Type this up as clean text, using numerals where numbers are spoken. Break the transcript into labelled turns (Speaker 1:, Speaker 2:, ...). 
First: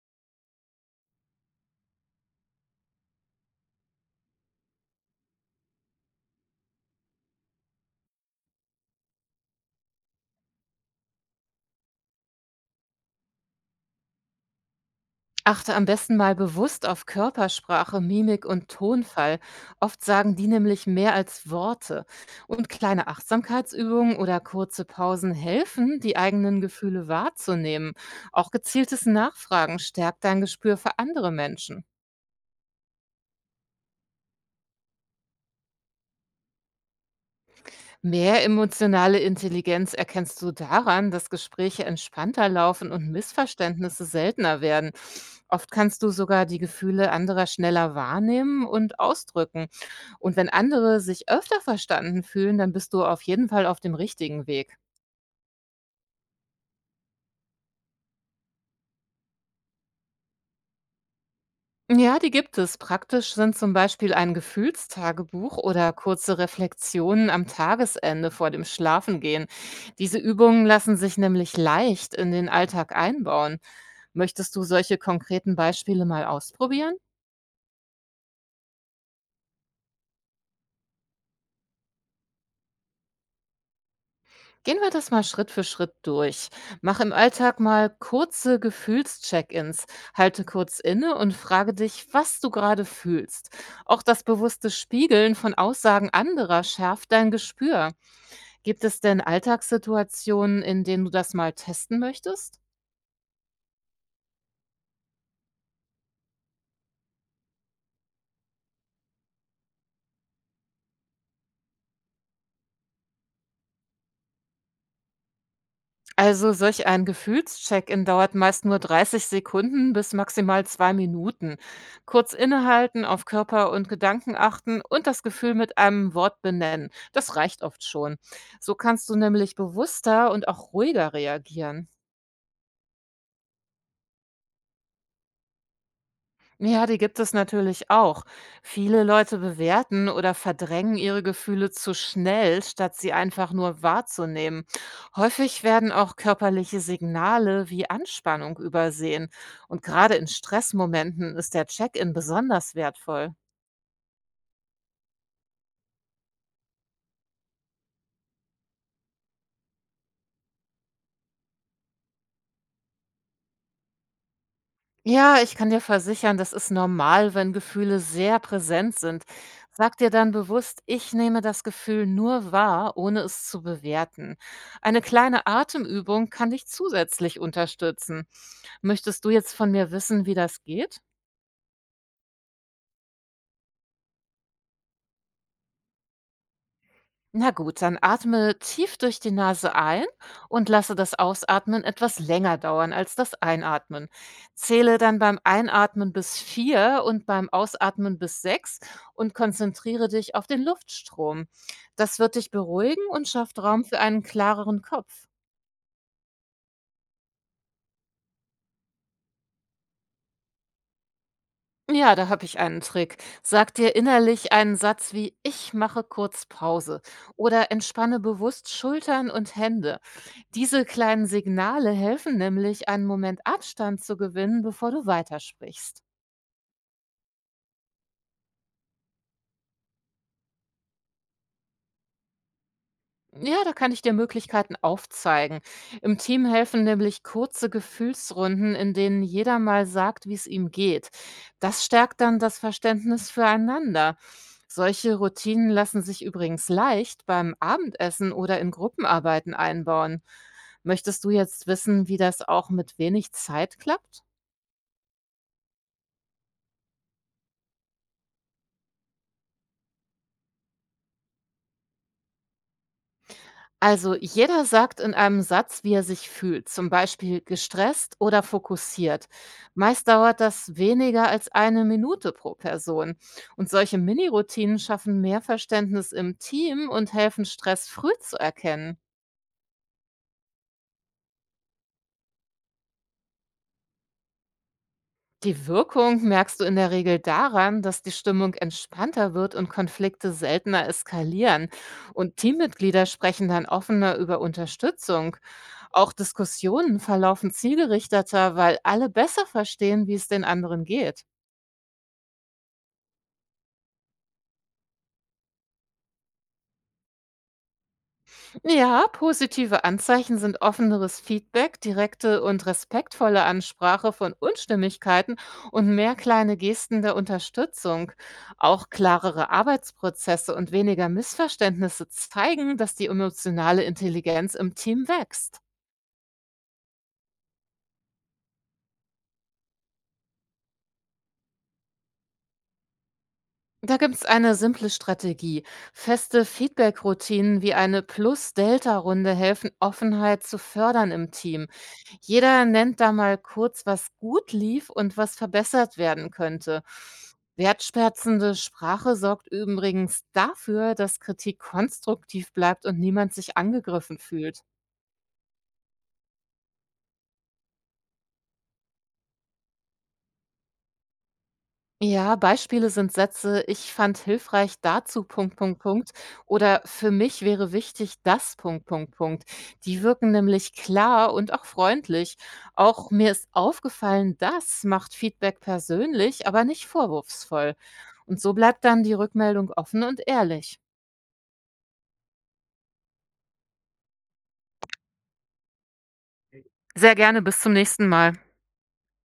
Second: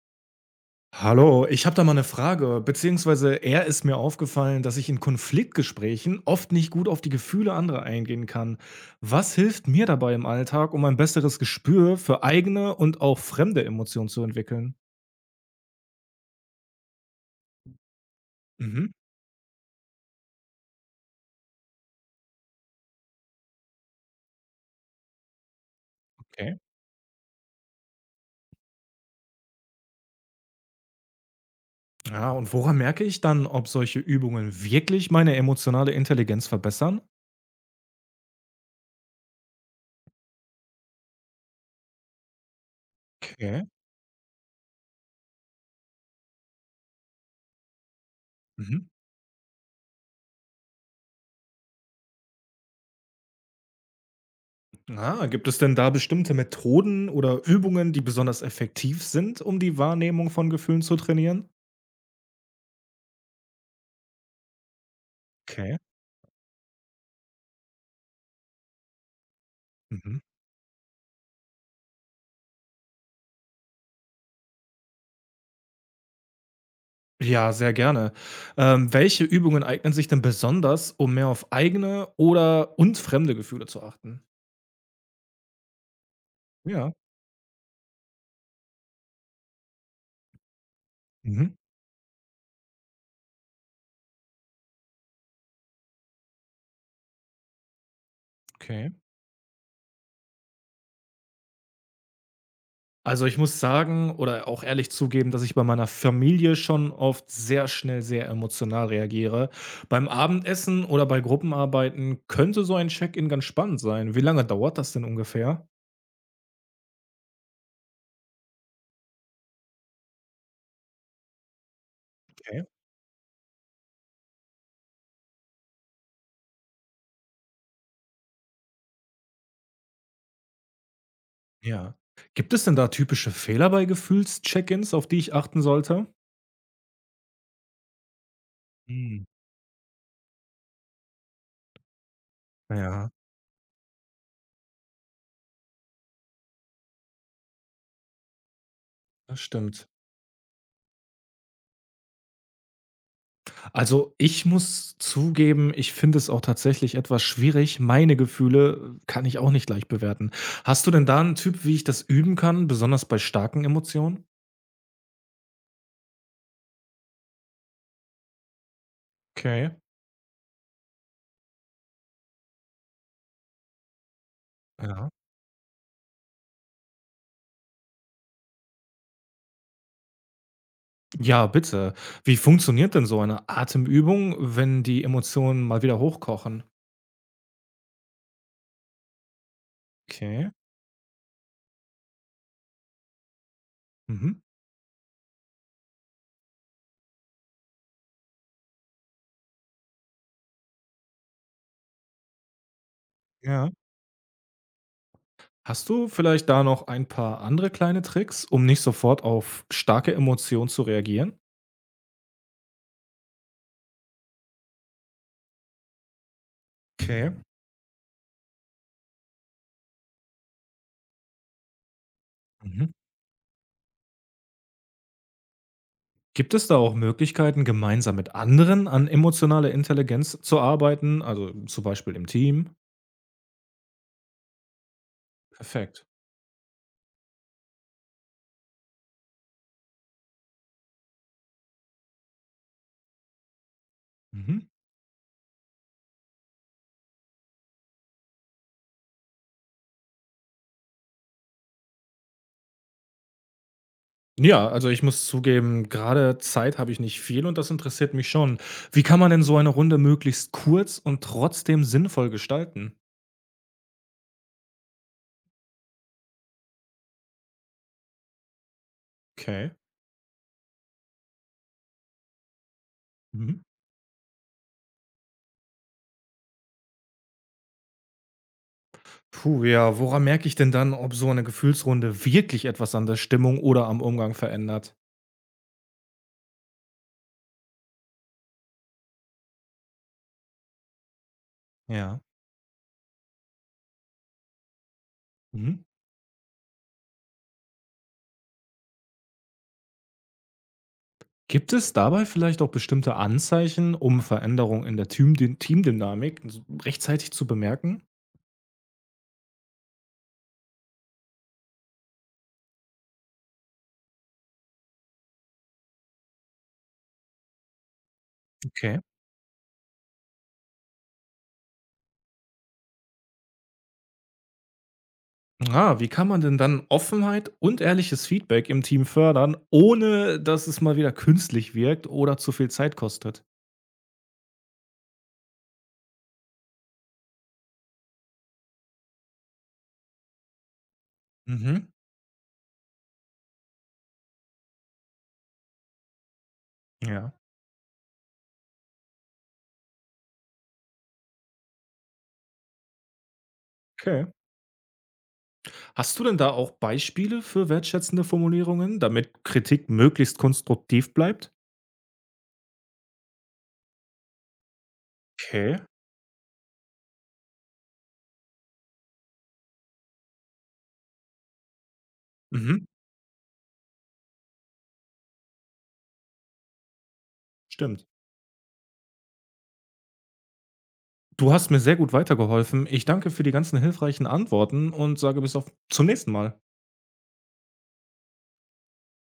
Speaker 1: Hallo, ich habe da mal eine Frage, beziehungsweise eher ist mir aufgefallen, dass ich in Konfliktgesprächen oft nicht gut auf die Gefühle anderer eingehen kann. Was hilft mir dabei im Alltag, um ein besseres Gespür für eigene und auch fremde Emotionen zu entwickeln?
Speaker 2: Achte am besten mal bewusst auf Körpersprache, Mimik und
Speaker 1: Mhm,
Speaker 2: Tonfall. Oft sagen die nämlich mehr als Worte. Und kleine Achtsamkeitsübungen oder kurze Pausen helfen, die
Speaker 1: okay.
Speaker 2: eigenen Gefühle wahrzunehmen. Auch gezieltes Nachfragen stärkt dein Gespür für andere Menschen.
Speaker 1: Ja, und woran merke ich dann, ob solche Übungen wirklich meine emotionale Intelligenz verbessern?
Speaker 2: Mehr emotionale Intelligenz erkennst du daran, dass Gespräche entspannter laufen und
Speaker 1: Okay.
Speaker 2: Missverständnisse seltener werden. Oft kannst du sogar die Gefühle anderer schneller wahrnehmen
Speaker 1: Mhm.
Speaker 2: und ausdrücken. Und wenn andere sich öfter verstanden fühlen, dann bist du auf jeden Fall auf dem richtigen Weg.
Speaker 1: Ah, gibt es denn da bestimmte Methoden oder Übungen, die besonders effektiv sind, um die Wahrnehmung von Gefühlen zu trainieren?
Speaker 2: Ja, die gibt es. Praktisch sind zum Beispiel ein Gefühlstagebuch
Speaker 1: Okay.
Speaker 2: oder kurze Reflexionen am Tagesende vor dem Schlafengehen. Diese
Speaker 1: Mhm.
Speaker 2: Übungen lassen sich nämlich leicht in den Alltag einbauen. Möchtest du solche konkreten Beispiele mal ausprobieren?
Speaker 1: Ja, sehr gerne. Welche Übungen eignen sich denn besonders, um mehr auf eigene oder und fremde Gefühle zu achten?
Speaker 2: Gehen wir das mal Schritt für Schritt durch.
Speaker 1: Ja.
Speaker 2: Mach im Alltag mal kurze Gefühlscheck-ins. Halte kurz inne und
Speaker 1: Mhm.
Speaker 2: frage dich, was du gerade fühlst. Auch das bewusste Spiegeln von Aussagen anderer schärft dein Gespür. Gibt
Speaker 1: Okay.
Speaker 2: es denn Alltagssituationen, in denen du das mal testen möchtest?
Speaker 1: Also ich muss sagen oder auch ehrlich zugeben, dass ich bei meiner Familie schon oft sehr schnell sehr emotional reagiere. Beim Abendessen oder bei Gruppenarbeiten könnte so ein Check-in ganz spannend sein. Wie lange dauert das denn ungefähr?
Speaker 2: Also solch ein Gefühlscheck-in dauert meist nur 30 Sekunden bis maximal 2 Minuten. Kurz
Speaker 1: Okay.
Speaker 2: innehalten, auf Körper und Gedanken achten und das Gefühl mit einem Wort benennen. Das reicht oft schon. So kannst du nämlich bewusster und auch ruhiger reagieren.
Speaker 1: Ja. Gibt es denn da typische Fehler bei Gefühls-Check-ins, auf die ich achten sollte?
Speaker 2: Ja, die gibt es natürlich auch. Viele
Speaker 1: Hm.
Speaker 2: Leute bewerten oder verdrängen ihre Gefühle zu schnell, statt
Speaker 1: Ja.
Speaker 2: sie einfach nur wahrzunehmen. Häufig werden auch körperliche Signale wie Anspannung übersehen.
Speaker 1: Das
Speaker 2: Und
Speaker 1: stimmt.
Speaker 2: gerade in Stressmomenten ist der Check-in besonders wertvoll.
Speaker 1: Also, ich muss zugeben, ich finde es auch tatsächlich etwas schwierig. Meine Gefühle kann ich auch nicht gleich bewerten. Hast du denn da einen Typ, wie ich das üben kann, besonders bei starken Emotionen?
Speaker 2: Ja, ich kann dir versichern, das ist normal, wenn Gefühle sehr präsent sind.
Speaker 1: Okay,
Speaker 2: Sag dir dann bewusst, ich nehme das Gefühl nur wahr, ohne es zu bewerten. Eine
Speaker 1: ja.
Speaker 2: kleine Atemübung kann dich zusätzlich unterstützen. Möchtest du jetzt von mir wissen, wie das geht?
Speaker 1: Ja, bitte. Wie funktioniert denn so eine Atemübung, wenn die Emotionen mal wieder hochkochen?
Speaker 2: Na gut, dann atme tief durch die Nase ein
Speaker 1: Okay.
Speaker 2: und lasse das Ausatmen etwas länger dauern als das Einatmen.
Speaker 1: Mhm.
Speaker 2: Zähle dann beim Einatmen bis 4 und beim Ausatmen bis 6 und konzentriere dich auf den Luftstrom. Das wird dich beruhigen und schafft
Speaker 1: Ja.
Speaker 2: Raum für einen klareren Kopf.
Speaker 1: Hast du vielleicht da noch ein paar andere kleine Tricks, um nicht sofort auf starke Emotionen zu reagieren?
Speaker 2: Ja, da habe ich einen Trick. Sag dir innerlich einen Satz wie Ich mache kurz Pause
Speaker 1: Okay.
Speaker 2: oder entspanne bewusst Schultern und Hände. Diese kleinen Signale helfen nämlich,
Speaker 1: Mhm.
Speaker 2: einen Moment Abstand zu gewinnen, bevor du weitersprichst.
Speaker 1: Gibt es da auch Möglichkeiten, gemeinsam mit anderen an emotionaler Intelligenz zu arbeiten, also zum Beispiel im Team?
Speaker 2: Ja, da kann ich dir Möglichkeiten aufzeigen.
Speaker 1: Perfekt.
Speaker 2: Im Team helfen nämlich kurze Gefühlsrunden, in denen jeder mal sagt, wie es ihm geht. Das stärkt dann das Verständnis füreinander.
Speaker 1: Mhm.
Speaker 2: Solche Routinen lassen sich übrigens leicht beim Abendessen oder in Gruppenarbeiten einbauen. Möchtest du jetzt wissen, wie das auch mit wenig Zeit klappt?
Speaker 1: Ja, also ich muss zugeben, gerade Zeit habe ich nicht viel und das interessiert mich schon. Wie kann man denn so eine Runde möglichst kurz und trotzdem sinnvoll gestalten?
Speaker 2: Also jeder sagt in einem Satz, wie er sich fühlt, zum Beispiel gestresst oder fokussiert.
Speaker 1: Okay.
Speaker 2: Meist dauert das weniger als 1 Minute pro Person.
Speaker 1: Mhm.
Speaker 2: Und solche Mini-Routinen schaffen mehr Verständnis im Team und helfen, Stress früh zu erkennen.
Speaker 1: Puh, ja, woran merke ich denn dann, ob so eine Gefühlsrunde wirklich etwas an der Stimmung oder am Umgang verändert?
Speaker 2: Die Wirkung merkst du in der Regel daran, dass die Stimmung entspannter wird und Konflikte seltener eskalieren.
Speaker 1: Ja.
Speaker 2: Und Teammitglieder sprechen dann offener über Unterstützung.
Speaker 1: Mhm.
Speaker 2: Auch Diskussionen verlaufen zielgerichteter, weil alle besser verstehen, wie es den anderen geht.
Speaker 1: Gibt es dabei vielleicht auch bestimmte Anzeichen, um Veränderungen in der Teamdynamik s rechtzeitig zu bemerken?
Speaker 2: Ja, positive Anzeichen sind offeneres Feedback, direkte und respektvolle Ansprache von Unstimmigkeiten und mehr kleine Gesten der Unterstützung. Auch
Speaker 1: Okay.
Speaker 2: klarere Arbeitsprozesse und weniger Missverständnisse zeigen, dass die emotionale Intelligenz im Team wächst.
Speaker 1: Ah, wie kann man denn dann Offenheit und ehrliches Feedback im Team fördern, ohne dass es mal wieder künstlich wirkt oder zu viel Zeit kostet?
Speaker 2: Da gibt's eine simple Strategie. Feste Feedback-Routinen wie eine Plus-Delta-Runde helfen, Offenheit zu fördern im Team.
Speaker 1: Mhm.
Speaker 2: Jeder nennt da mal kurz, was gut lief und was verbessert werden könnte.
Speaker 1: Ja.
Speaker 2: Wertschätzende Sprache sorgt übrigens dafür, dass Kritik konstruktiv bleibt und niemand sich angegriffen
Speaker 1: Okay.
Speaker 2: fühlt.
Speaker 1: Hast du denn da auch Beispiele für wertschätzende Formulierungen, damit Kritik möglichst konstruktiv bleibt?
Speaker 2: Ja, Beispiele sind Sätze, ich fand hilfreich dazu, Punkt,
Speaker 1: Okay.
Speaker 2: Punkt, Punkt. Oder für mich wäre wichtig das, Punkt, Punkt, Punkt. Die wirken nämlich klar und auch freundlich.
Speaker 1: Mhm.
Speaker 2: Auch mir ist aufgefallen, das macht Feedback persönlich, aber nicht vorwurfsvoll.
Speaker 1: Stimmt.
Speaker 2: Und so bleibt dann die Rückmeldung offen und ehrlich.
Speaker 1: Du hast mir sehr gut weitergeholfen. Ich danke für die ganzen hilfreichen Antworten und sage bis auf zum nächsten Mal.
Speaker 2: Sehr gerne, bis zum nächsten Mal.